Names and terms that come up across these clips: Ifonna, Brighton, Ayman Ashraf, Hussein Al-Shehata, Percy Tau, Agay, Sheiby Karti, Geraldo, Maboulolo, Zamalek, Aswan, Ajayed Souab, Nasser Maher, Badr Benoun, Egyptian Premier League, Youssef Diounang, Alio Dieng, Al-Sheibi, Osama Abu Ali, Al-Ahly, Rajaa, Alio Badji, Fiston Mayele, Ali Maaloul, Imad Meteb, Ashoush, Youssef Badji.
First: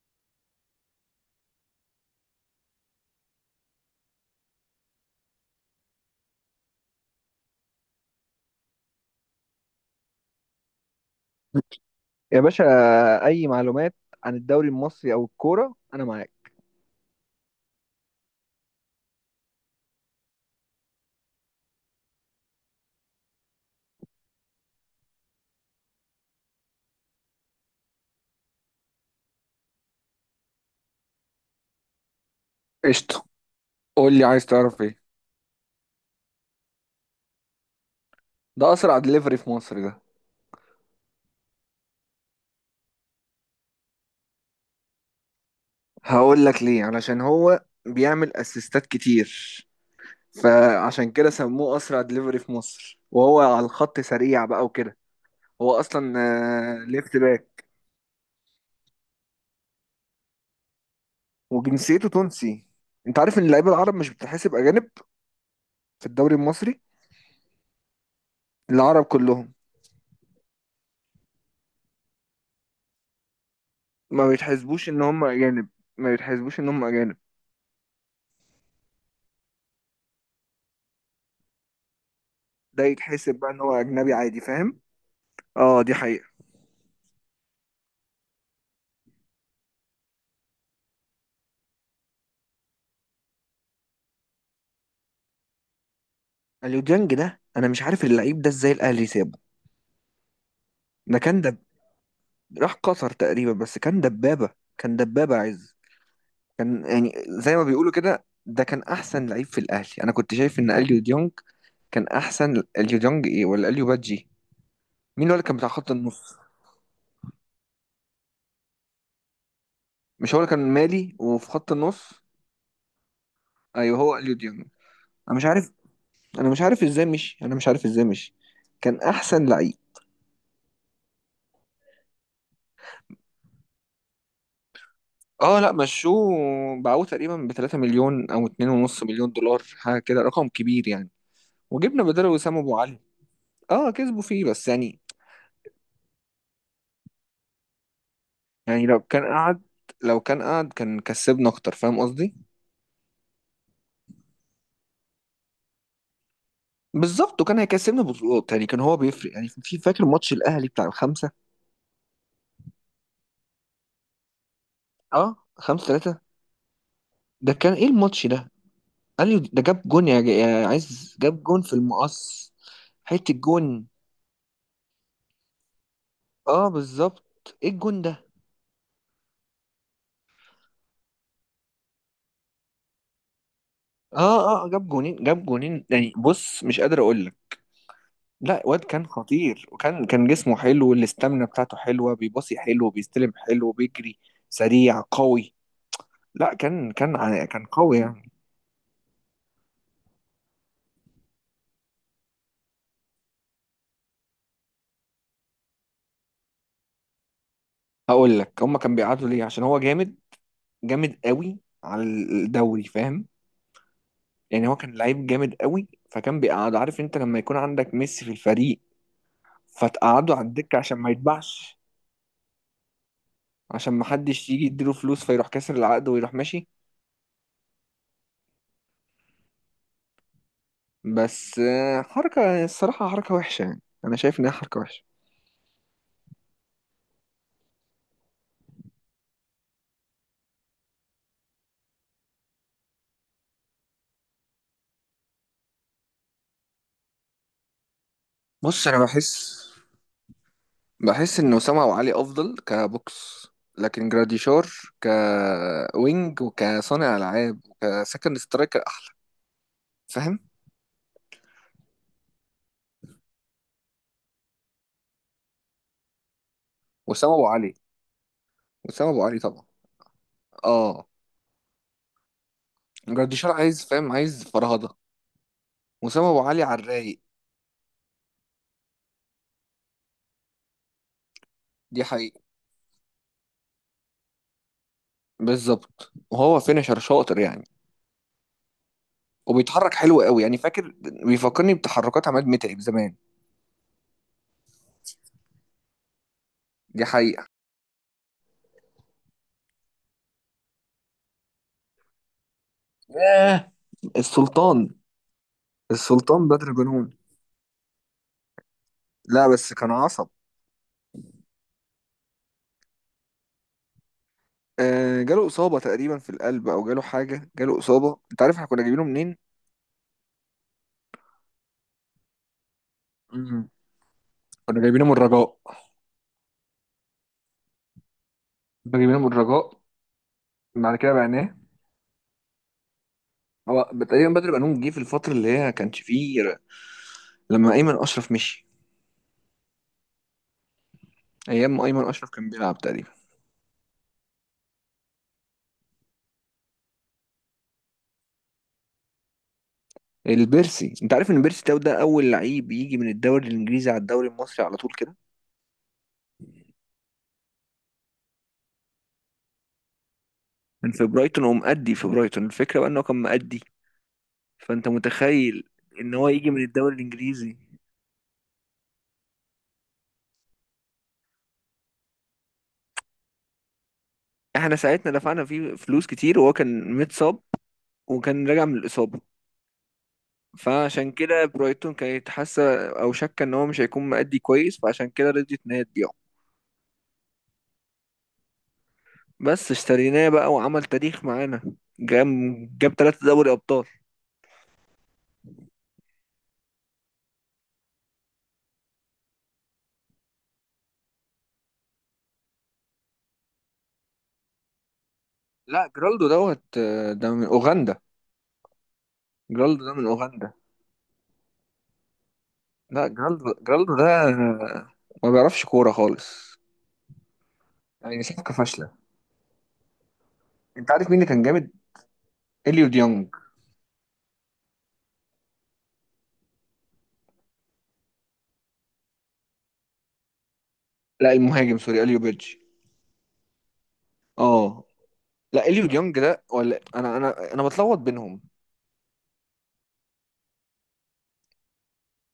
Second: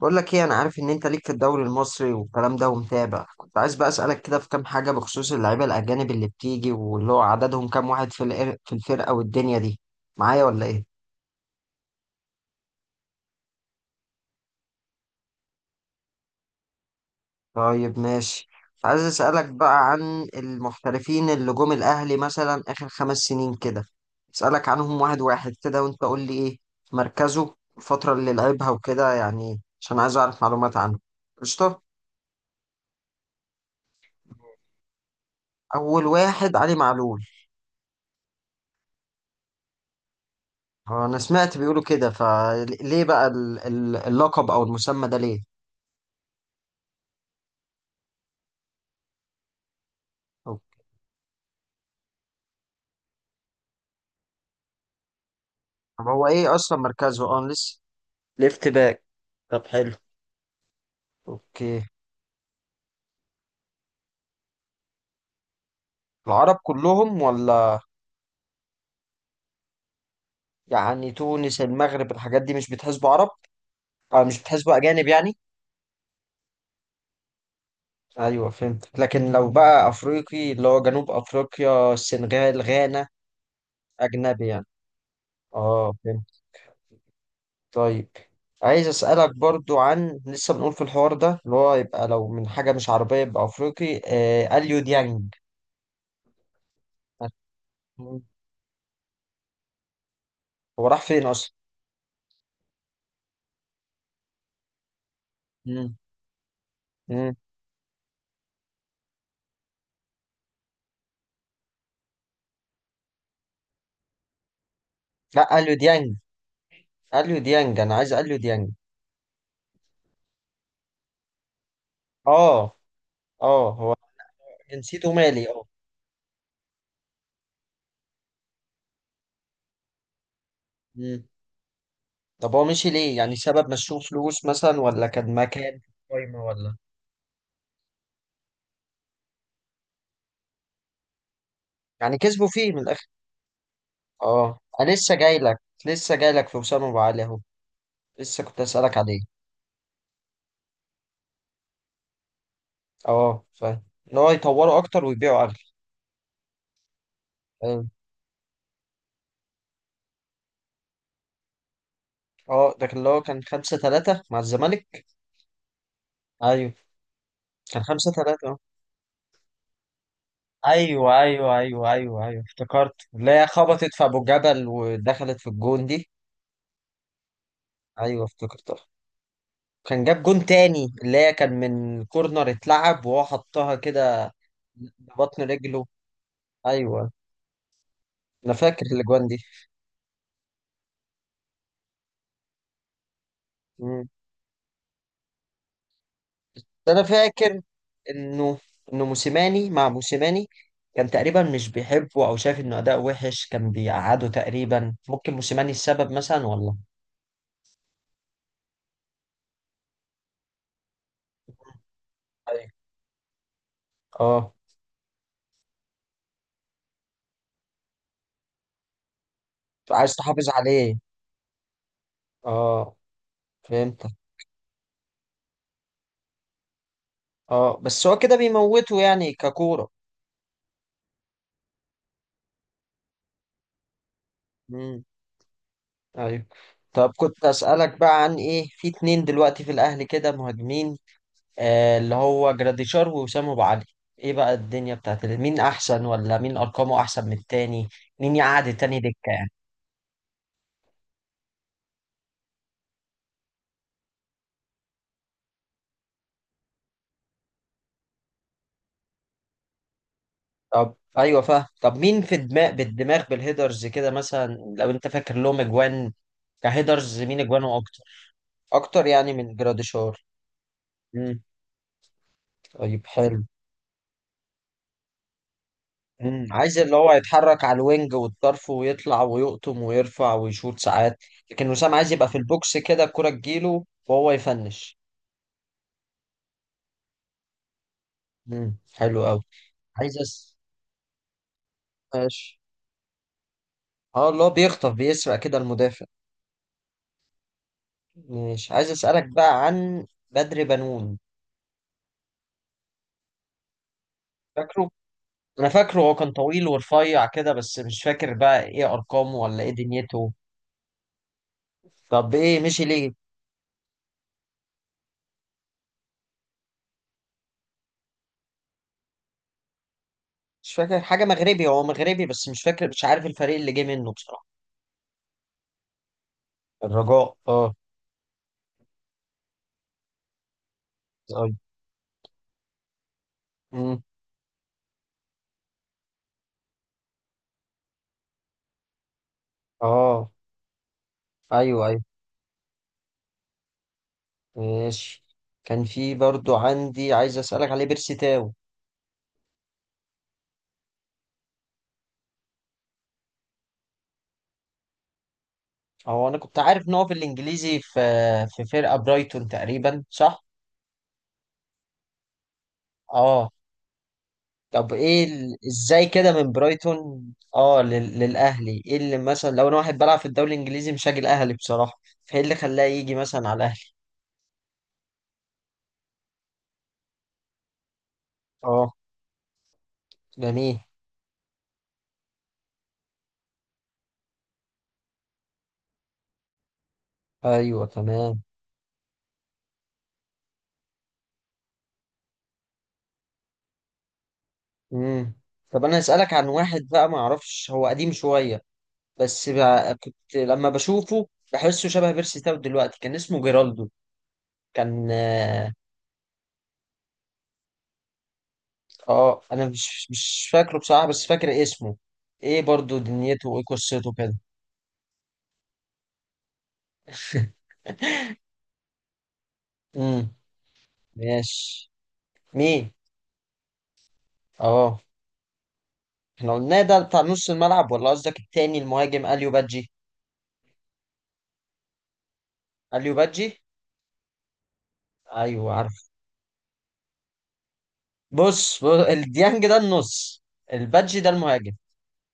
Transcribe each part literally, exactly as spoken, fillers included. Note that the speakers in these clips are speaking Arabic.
بقول لك ايه، انا عارف ان انت ليك في الدوري المصري والكلام ده ومتابع. كنت عايز بقى اسالك كده في كام حاجه بخصوص اللعيبه الاجانب اللي بتيجي، واللي هو عددهم كام واحد في الإر- في الفرقه والدنيا دي، معايا ولا ايه؟ يا باشا، أي معلومات عن الدوري المصري أو الكورة أنا معاك. طيب ماشي. كنت عايز اسالك بقى عن المحترفين اللي جم الاهلي مثلا اخر خمس سنين كده، اسالك عنهم واحد واحد كده وانت قول لي ايه مركزه، الفتره اللي لعبها وكده، يعني عشان عايز اعرف معلومات عنه. قشطه. قشطة، قول لي عايز تعرف ايه؟ اول واحد علي معلول. ده اسرع دليفري في مصر ده. هو انا سمعت بيقولوا كده، فليه بقى ال- ال- اللقب او المسمى ده ليه؟ هقول لك ليه، علشان هو بيعمل اسيستات كتير، طب فعشان كده سموه اسرع دليفري في مصر، وهو على الخط سريع بقى وكده. هو طب اصلا هو ايه اصلا آه، ليفت مركزه؟ اه باك. لسه. ليفت باك. طب حلو. اوكي. وجنسيته تونسي. انت عارف ان اللعيبه العرب مش بتحسب اجانب في الدوري العرب المصري. كلهم ولا؟ العرب كلهم. يعني تونس، المغرب، الحاجات دي مش بتحسبوا عرب، او ما مش بتحسبوا بيتحسبوش ان اجانب هم يعني؟ اجانب. ما بيتحسبوش ان هم اجانب. ايوه فهمت، لكن لو بقى افريقي، اللي هو جنوب افريقيا، السنغال، ده غانا، يتحسب بقى ان هو اجنبي عادي، اجنبي يعني؟ فاهم؟ اه، اه دي حقيقة. فهمت. طيب. عايز أسألك برضو عن، لسه بنقول في الحوار ده، اللي هو يبقى لو من حاجة مش عربية يبقى أفريقي، آه أليو ديانج. اليوديانج ده انا مش عارف مم. اللعيب ده ازاي الاهلي سابه. هو راح ده فين كان أصلا؟ دب. راح قطر تقريبا، بس كان دبابة. كان دبابة عز. مم. كان يعني مم. زي ما بيقولوا كده، ده كان احسن لعيب في الاهلي، انا كنت شايف ان اليو ديونج كان احسن. اليو ديونج ايه ولا اليو بادجي؟ مين هو اللي كان لا بتاع أليو خط ديانج، النص؟ أليو ديانج، أنا عايز أليو ديانج. مش هو اللي كان مالي وفي خط النص؟ آه. آه هو. ايوه هو اليو ديونج. جنسيته انا مش مالي آه. عارف. انا مش عارف ازاي مشي انا مش عارف ازاي مشي كان احسن لعيب. مم. طب هو مشي ليه؟ يعني سبب مشوه فلوس مثلا، ولا كان اه، لا مكان في مشوه. القايمة ولا؟ باعوه تقريبا ب ثلاثة مليون او اثنين ونص مليون دولار، حاجه كده، رقم كبير يعني. وجبنا يعني بداله كسبوا وسام فيه ابو من علي. الآخر. اه كسبوا فيه آه بس أنا يعني. لسه جاي لك. لسه جاي لك في أسامة أبو علي أهو. لسه كنت يعني أسألك لو عليه. كان قعد لو كان قعد كان كسبنا اكتر، فاهم قصدي؟ اه فاهم، ان هو يطوروا اكتر ويبيعوا اغلى. بالظبط، وكان ايوه. هيكسبنا بطولات يعني، كان هو بيفرق يعني. في فاكر ماتش الاهلي بتاع الخمسه؟ اه، ده كان اللي هو كان خمسة ثلاثة مع الزمالك. اه، خمسة ثلاثة. ايوه ده كان كان ايه 5 الماتش ده؟ 3 قال لي ده جاب جون، يا, جا- يا عايز ايوه جاب ايوه جون في ايوه ايوه ايوه، المقص. افتكرت اللي حته هي جون. خبطت في ابو جبل ودخلت في الجون دي. اه بالظبط، ايه الجون ايوه ده؟ افتكرتها. كان جاب جون تاني اللي هي كان من كورنر اتلعب وهو حطها اه كده اه آه، جاب جونين ببطن جاب رجله. جونين يعني. بص مش قادر ايوه. اقول لك. انا لا، واد فاكر كان الاجوان دي. خطير، وكان كان جسمه حلو، الاستامينا بتاعته حلوه، بيباصي حلو، بيستلم حلو، مم. بيجري. سريع قوي. لا، بس كان انا كان ع- فاكر كان قوي يعني. انه انه موسيماني مع موسيماني كان تقريبا مش بيحبه، او شايف انه اداء وحش كان بيقعده تقريبا، ممكن موسيماني السبب مثلا ولا؟ هقول لك هما كان بيقعدوا ليه؟ عشان هو جامد، جامد قوي على أيوة. الدوري، فاهم؟ اه. يعني هو كان لعيب جامد قوي، فكان بيقعد. عارف انت لما يكون عندك ميسي في الفريق عايز فتقعده على تحافظ الدكه عليه. عشان ما يتباعش. اه عشان ما فهمتك. حدش يجي يديله فلوس فيروح كاسر العقد ويروح ماشي. اه بس هو كده بيموته يعني ككورة. بس آه، حركة الصراحة حركة وحشة يعني، أنا شايف إنها حركة وحشة. امم. ايوه. طب كنت اسالك بقى عن ايه، في اتنين دلوقتي في الاهلي كده مهاجمين، آه، اللي هو جراديشار ووسام ابو علي، ايه بقى الدنيا بتاعت ال- مين احسن، ولا مين ارقامه احسن من التاني؟ مين يقعد بص، أنا التاني دكة يعني؟ بحس بحس إن أسامة أبو علي أفضل كبوكس. لكن جراديشار كوينج وكصانع ألعاب وكسكند سترايكر أحلى، فاهم؟ طب ايوه فاهم. طب مين في دماغ بالدماغ بالهيدرز كده مثلا، لو انت فاكر لهم اجوان كهيدرز وأسامة مين أبو علي اجوانه اكتر؟ اكتر وأسامة أبو يعني علي من طبعا. جراديشار؟ آه. امم. طيب حلو. جراديشار عايز، فاهم؟ عايز فرهضة. وأسامة أبو امم. علي عايز على اللي هو الرايق. يتحرك على الوينج والطرف ويطلع ويقطم ويرفع ويشوط ساعات، لكن وسام دي عايز يبقى في حقيقة. البوكس كده، الكرة تجيله وهو يفنش. بالظبط، وهو فينشر شاطر يعني. امم حلو قوي. وبيتحرك عايز حلو قوي أس... يعني، فاكر بيفكرني بتحركات عماد ماشي. متعب زمان. اه اللي هو بيخطف بيسرق كده المدافع. دي حقيقة. ماشي. عايز اسألك بقى عن بدر بنون. ياه، السلطان. فاكره؟ انا فاكره، هو كان السلطان ده طويل دراجونون. ورفيع كده، بس مش فاكر بقى ايه ارقامه لا ولا ايه بس كان عصب. دنيته. طب ايه مشي ليه؟ آه، جاله إصابة تقريبا في القلب، أو جاله حاجة، جاله إصابة. أنت عارف إحنا كنا جايبينه منين؟ مش فاكر حاجة، مغربي، هو مغربي، بس مش فاكر، مش عارف الفريق مم. اللي جه منه بصراحة. كنا جايبينه من الرجاء الرجاء اه. كنا جايبينه من الرجاء بعد كده بعناه. طيب. هو امم. تقريبا بدر بنون جه في الفترة اللي هي ما كانش فيه ر- لما أيمن أشرف مشي. اه. أيام ما ايوه ايوه. أيمن أشرف كان بيلعب تقريبا. ماشي. كان في برضو عندي عايز اسألك عليه، بيرسي تاو. البيرسي، أنت عارف إن بيرسي تاو ده أول لعيب يجي من الدوري الإنجليزي على الدوري المصري على طول كده. هو انا كنت عارف ان هو في الانجليزي، في في فرقة برايتون تقريبا صح؟ كان في برايتون، ومأدي في برايتون. الفكرة بقى إنه كان اه. مأدي، فانت طب ايه ال... متخيل ازاي ان هو كده يجي من من الدوري برايتون، الانجليزي. اه لل... للاهلي، ايه اللي مثلا لو انا واحد بلعب في الدوري الانجليزي مش هاجي الاهلي بصراحه، فايه اللي خلاه يجي مثلا على الاهلي؟ احنا ساعتنا دفعنا فيه فلوس كتير، وهو كان متصاب، وكان راجع من اه. الاصابه. جميل. فعشان كده برايتون كانت حاسه او شاكه ان هو مش هيكون مأدي كويس، فعشان كده رضيت ان هي تبيعه. ايوه تمام. بس اشتريناه بقى وعمل تاريخ معانا. جاب جاب ثلاثة دوري ابطال. امم. طب انا اسالك عن واحد بقى ما اعرفش، هو قديم شويه، بس بقى كنت لما بشوفه بحسه شبه بيرسي تاو دلوقتي، كان اسمه جيرالدو. كان اه. لا جرالدو دوت آه، ده من اوغندا. آه، انا جرالدو ده من مش مش اوغندا. فاكره بصراحه، بس فاكر اسمه. ايه برضو لا، دنيته جرالدو وايه جرالدو ده قصته كده؟ آه، ما بيعرفش كوره خالص. يعني صفقه فاشله. امم. انت عارف مين اللي كان جامد؟ ماشي. اليو مين؟ ديونج. اه. احنا قلناه ده بتاع نص الملعب، ولا قصدك التاني المهاجم اليو بادجي؟ لا، المهاجم، سوري، اليو بيدجي. اليو بادجي. اه لا ايوه اليو عارف. ديونج ده، ولا انا انا انا بتلخبط بينهم. بص, بص الديانج ده النص، البادجي ده المهاجم.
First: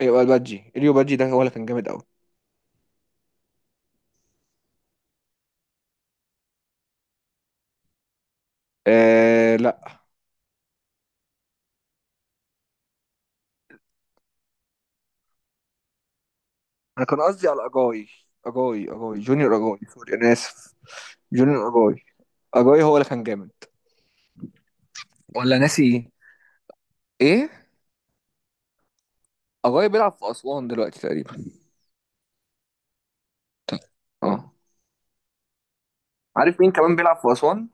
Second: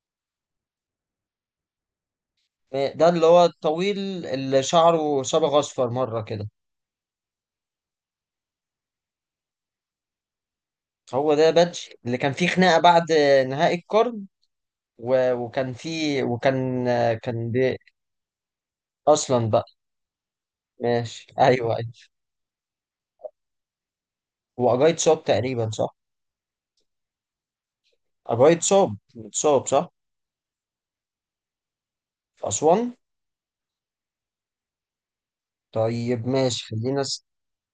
ايوه البادجي، اليو بادجي ده هو اللي كان جامد قوي. ده اللي هو الطويل اللي شعره صبغ اصفر مره كده؟ آه لا، هو ده بادجي اللي كان فيه خناقه بعد نهائي القرن، و... وكان فيه وكان انا كان قصدي كان على بي... اجاي. اجاي اجاي اصلا جونيور، بقى. اجاي سوري انا اسف. ماشي جونيور ايوه ايوه. اجاي. اجاي هو اللي كان جامد. هو اجايد صوب ولا تقريبا ناسي صح؟ ايه، ايه. اجايد صوب. صوب اجاي صح. بيلعب في اسوان دلوقتي تقريبا. في اسوان. اه، طيب عارف ماشي مين كمان خلينا. بيلعب في اسوان؟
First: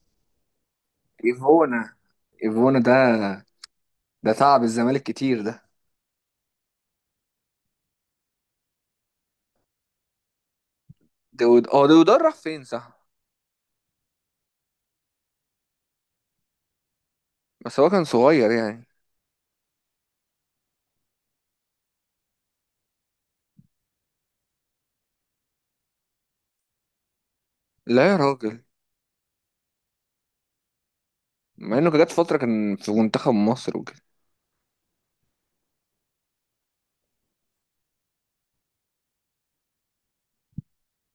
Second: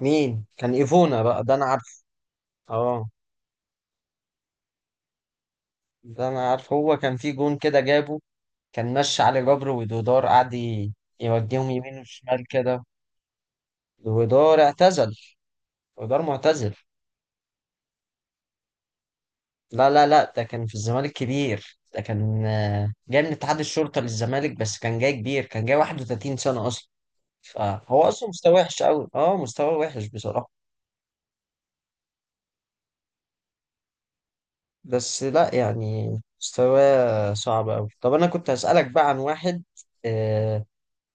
مين كان ايفونا بقى ده انا ايفونا. عارفه. ايفونا، ده اه. ده تعب الزمالك كتير ده. ده انا عارفه، هو كان في جون كده جابه، كان ماشي علي جبر ودودار، قعد ي- ده يوجههم يمين هو، ده راح وشمال فين، كده. صح؟ ودودار اعتزل. ودودار معتزل. بس هو كان صغير يعني. لا لا لا، ده كان في الزمالك كبير، ده كان آه، جاي من اتحاد الشرطة للزمالك، بس كان جاي كبير، كان جاي واحد وثلاثين سنة اصلا، فهو لا يا اصلا مستواه راجل، وحش قوي، اه مستواه وحش بصراحة. مع انه جت فتره كان في منتخب مصر وكده. بس لا يعني، مستواه صعب قوي. طب انا كنت هسألك بقى عن واحد، آه،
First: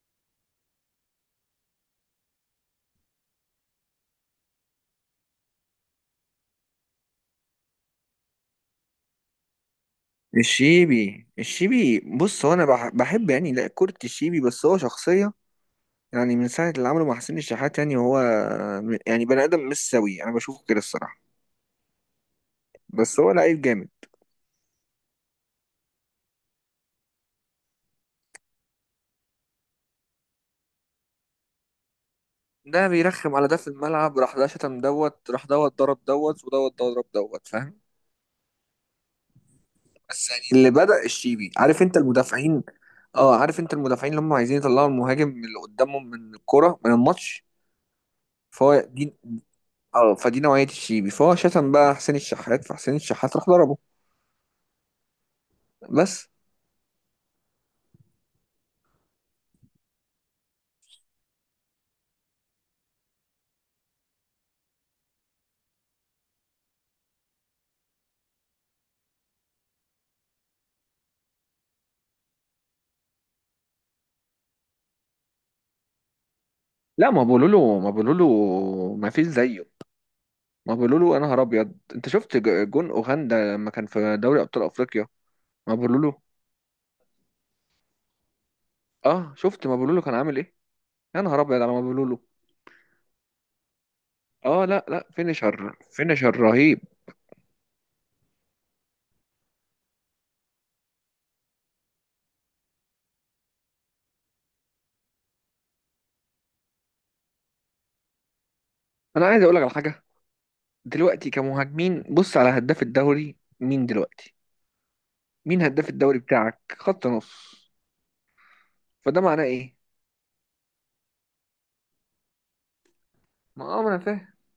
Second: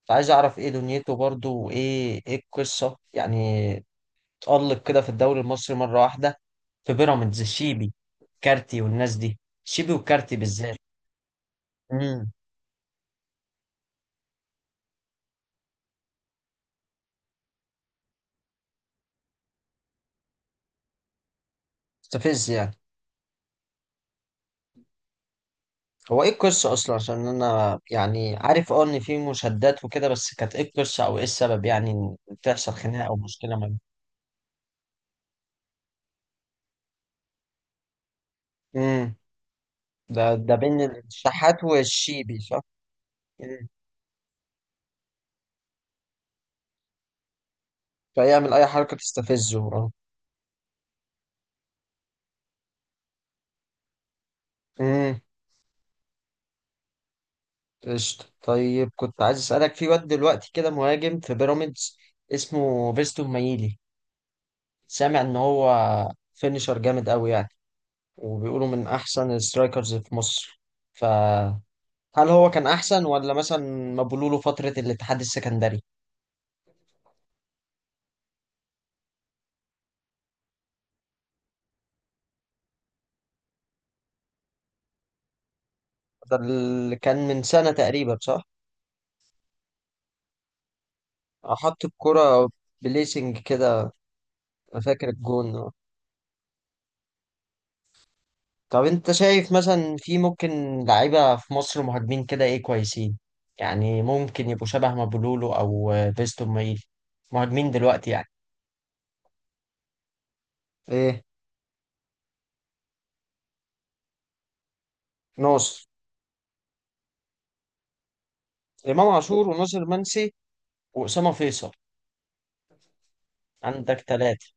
فعايز اعرف ايه دنيته برضو، وايه ايه القصه يعني، اتألق كده في الدوري المصري مره واحده في بيراميدز، الشيبي، كارتي والناس دي، شيبي وكارتي بالذات. الشيبي الشيبي، امم. بص هو انا بح- بحب يعني، لا كرة الشيبي، بس هو شخصية. يعني من ساعة اللي عمله مع حسين الشحات، يعني هو يعني بني آدم مش سوي، انا بشوفه كده الصراحة. مستفز يعني. بس هو لعيب جامد. هو ايه القصه اصلا؟ عشان انا يعني عارف اه ان في مشادات وكده، بس كانت ايه القصه او ايه السبب يعني ان تحصل ده خناقه او بيرخم على مشكله ده ما في بين؟ الملعب، راح ده شتم دوت، راح دوت ضرب دوت، ودوت ضرب دوت، فاهم؟ امم. ده بس يعني ده اللي بين بدأ الشيبي. الشحات عارف انت والشيبي صح؟ المدافعين. اه، عارف امم. انت المدافعين اللي هم عايزين يطلعوا المهاجم اللي قدامهم من الكرة من الماتش. فيعمل اي فهو حركه دي. تستفزه اه. اه، فدي نوعية الشيبي، فهو شتم بقى حسين الشحات، فحسين الشحات راح ضربه. امم. بس. قشطة. طيب كنت عايز أسألك، في واد دلوقتي كده مهاجم في بيراميدز اسمه فيستون مايلي، سامع إن هو فينيشر جامد أوي يعني، وبيقولوا من أحسن السترايكرز في مصر. فهل هو كان أحسن ولا مثلا مبولوله فترة الاتحاد السكندري؟ لا، ما بقولوا له ما بقولوا له ما فيش زيه. ما بقولوا له، انا نهار ابيض، انت شفت ج- جون اوغندا لما كان في دوري ابطال افريقيا؟ ما بقولوا له. ده اللي كان من سنة تقريبا صح؟ اه شفت، ما بقولوا له كان عامل ايه. يا نهار ابيض على ما حط بقولوا له. الكرة بليسنج كده. اه أنا لا لا، فاكر الجون. فينيشر فينيشر رهيب. طب انت شايف مثلا في ممكن لعيبة في مصر مهاجمين كده ايه كويسين، يعني ممكن يبقوا شبه مابولولو او فيستون مايلي، مهاجمين دلوقتي يعني؟ انا عايز اقول لك على حاجة. ايه. دلوقتي كمهاجمين، بص على هداف الدوري مين دلوقتي. مين ناصر. هداف الدوري بتاعك، خط نص؟ امام فده معناه عاشور ايه؟ وناصر منسي. واسامة فيصل. ما اه ما انا عندك فاهم. ثلاثة.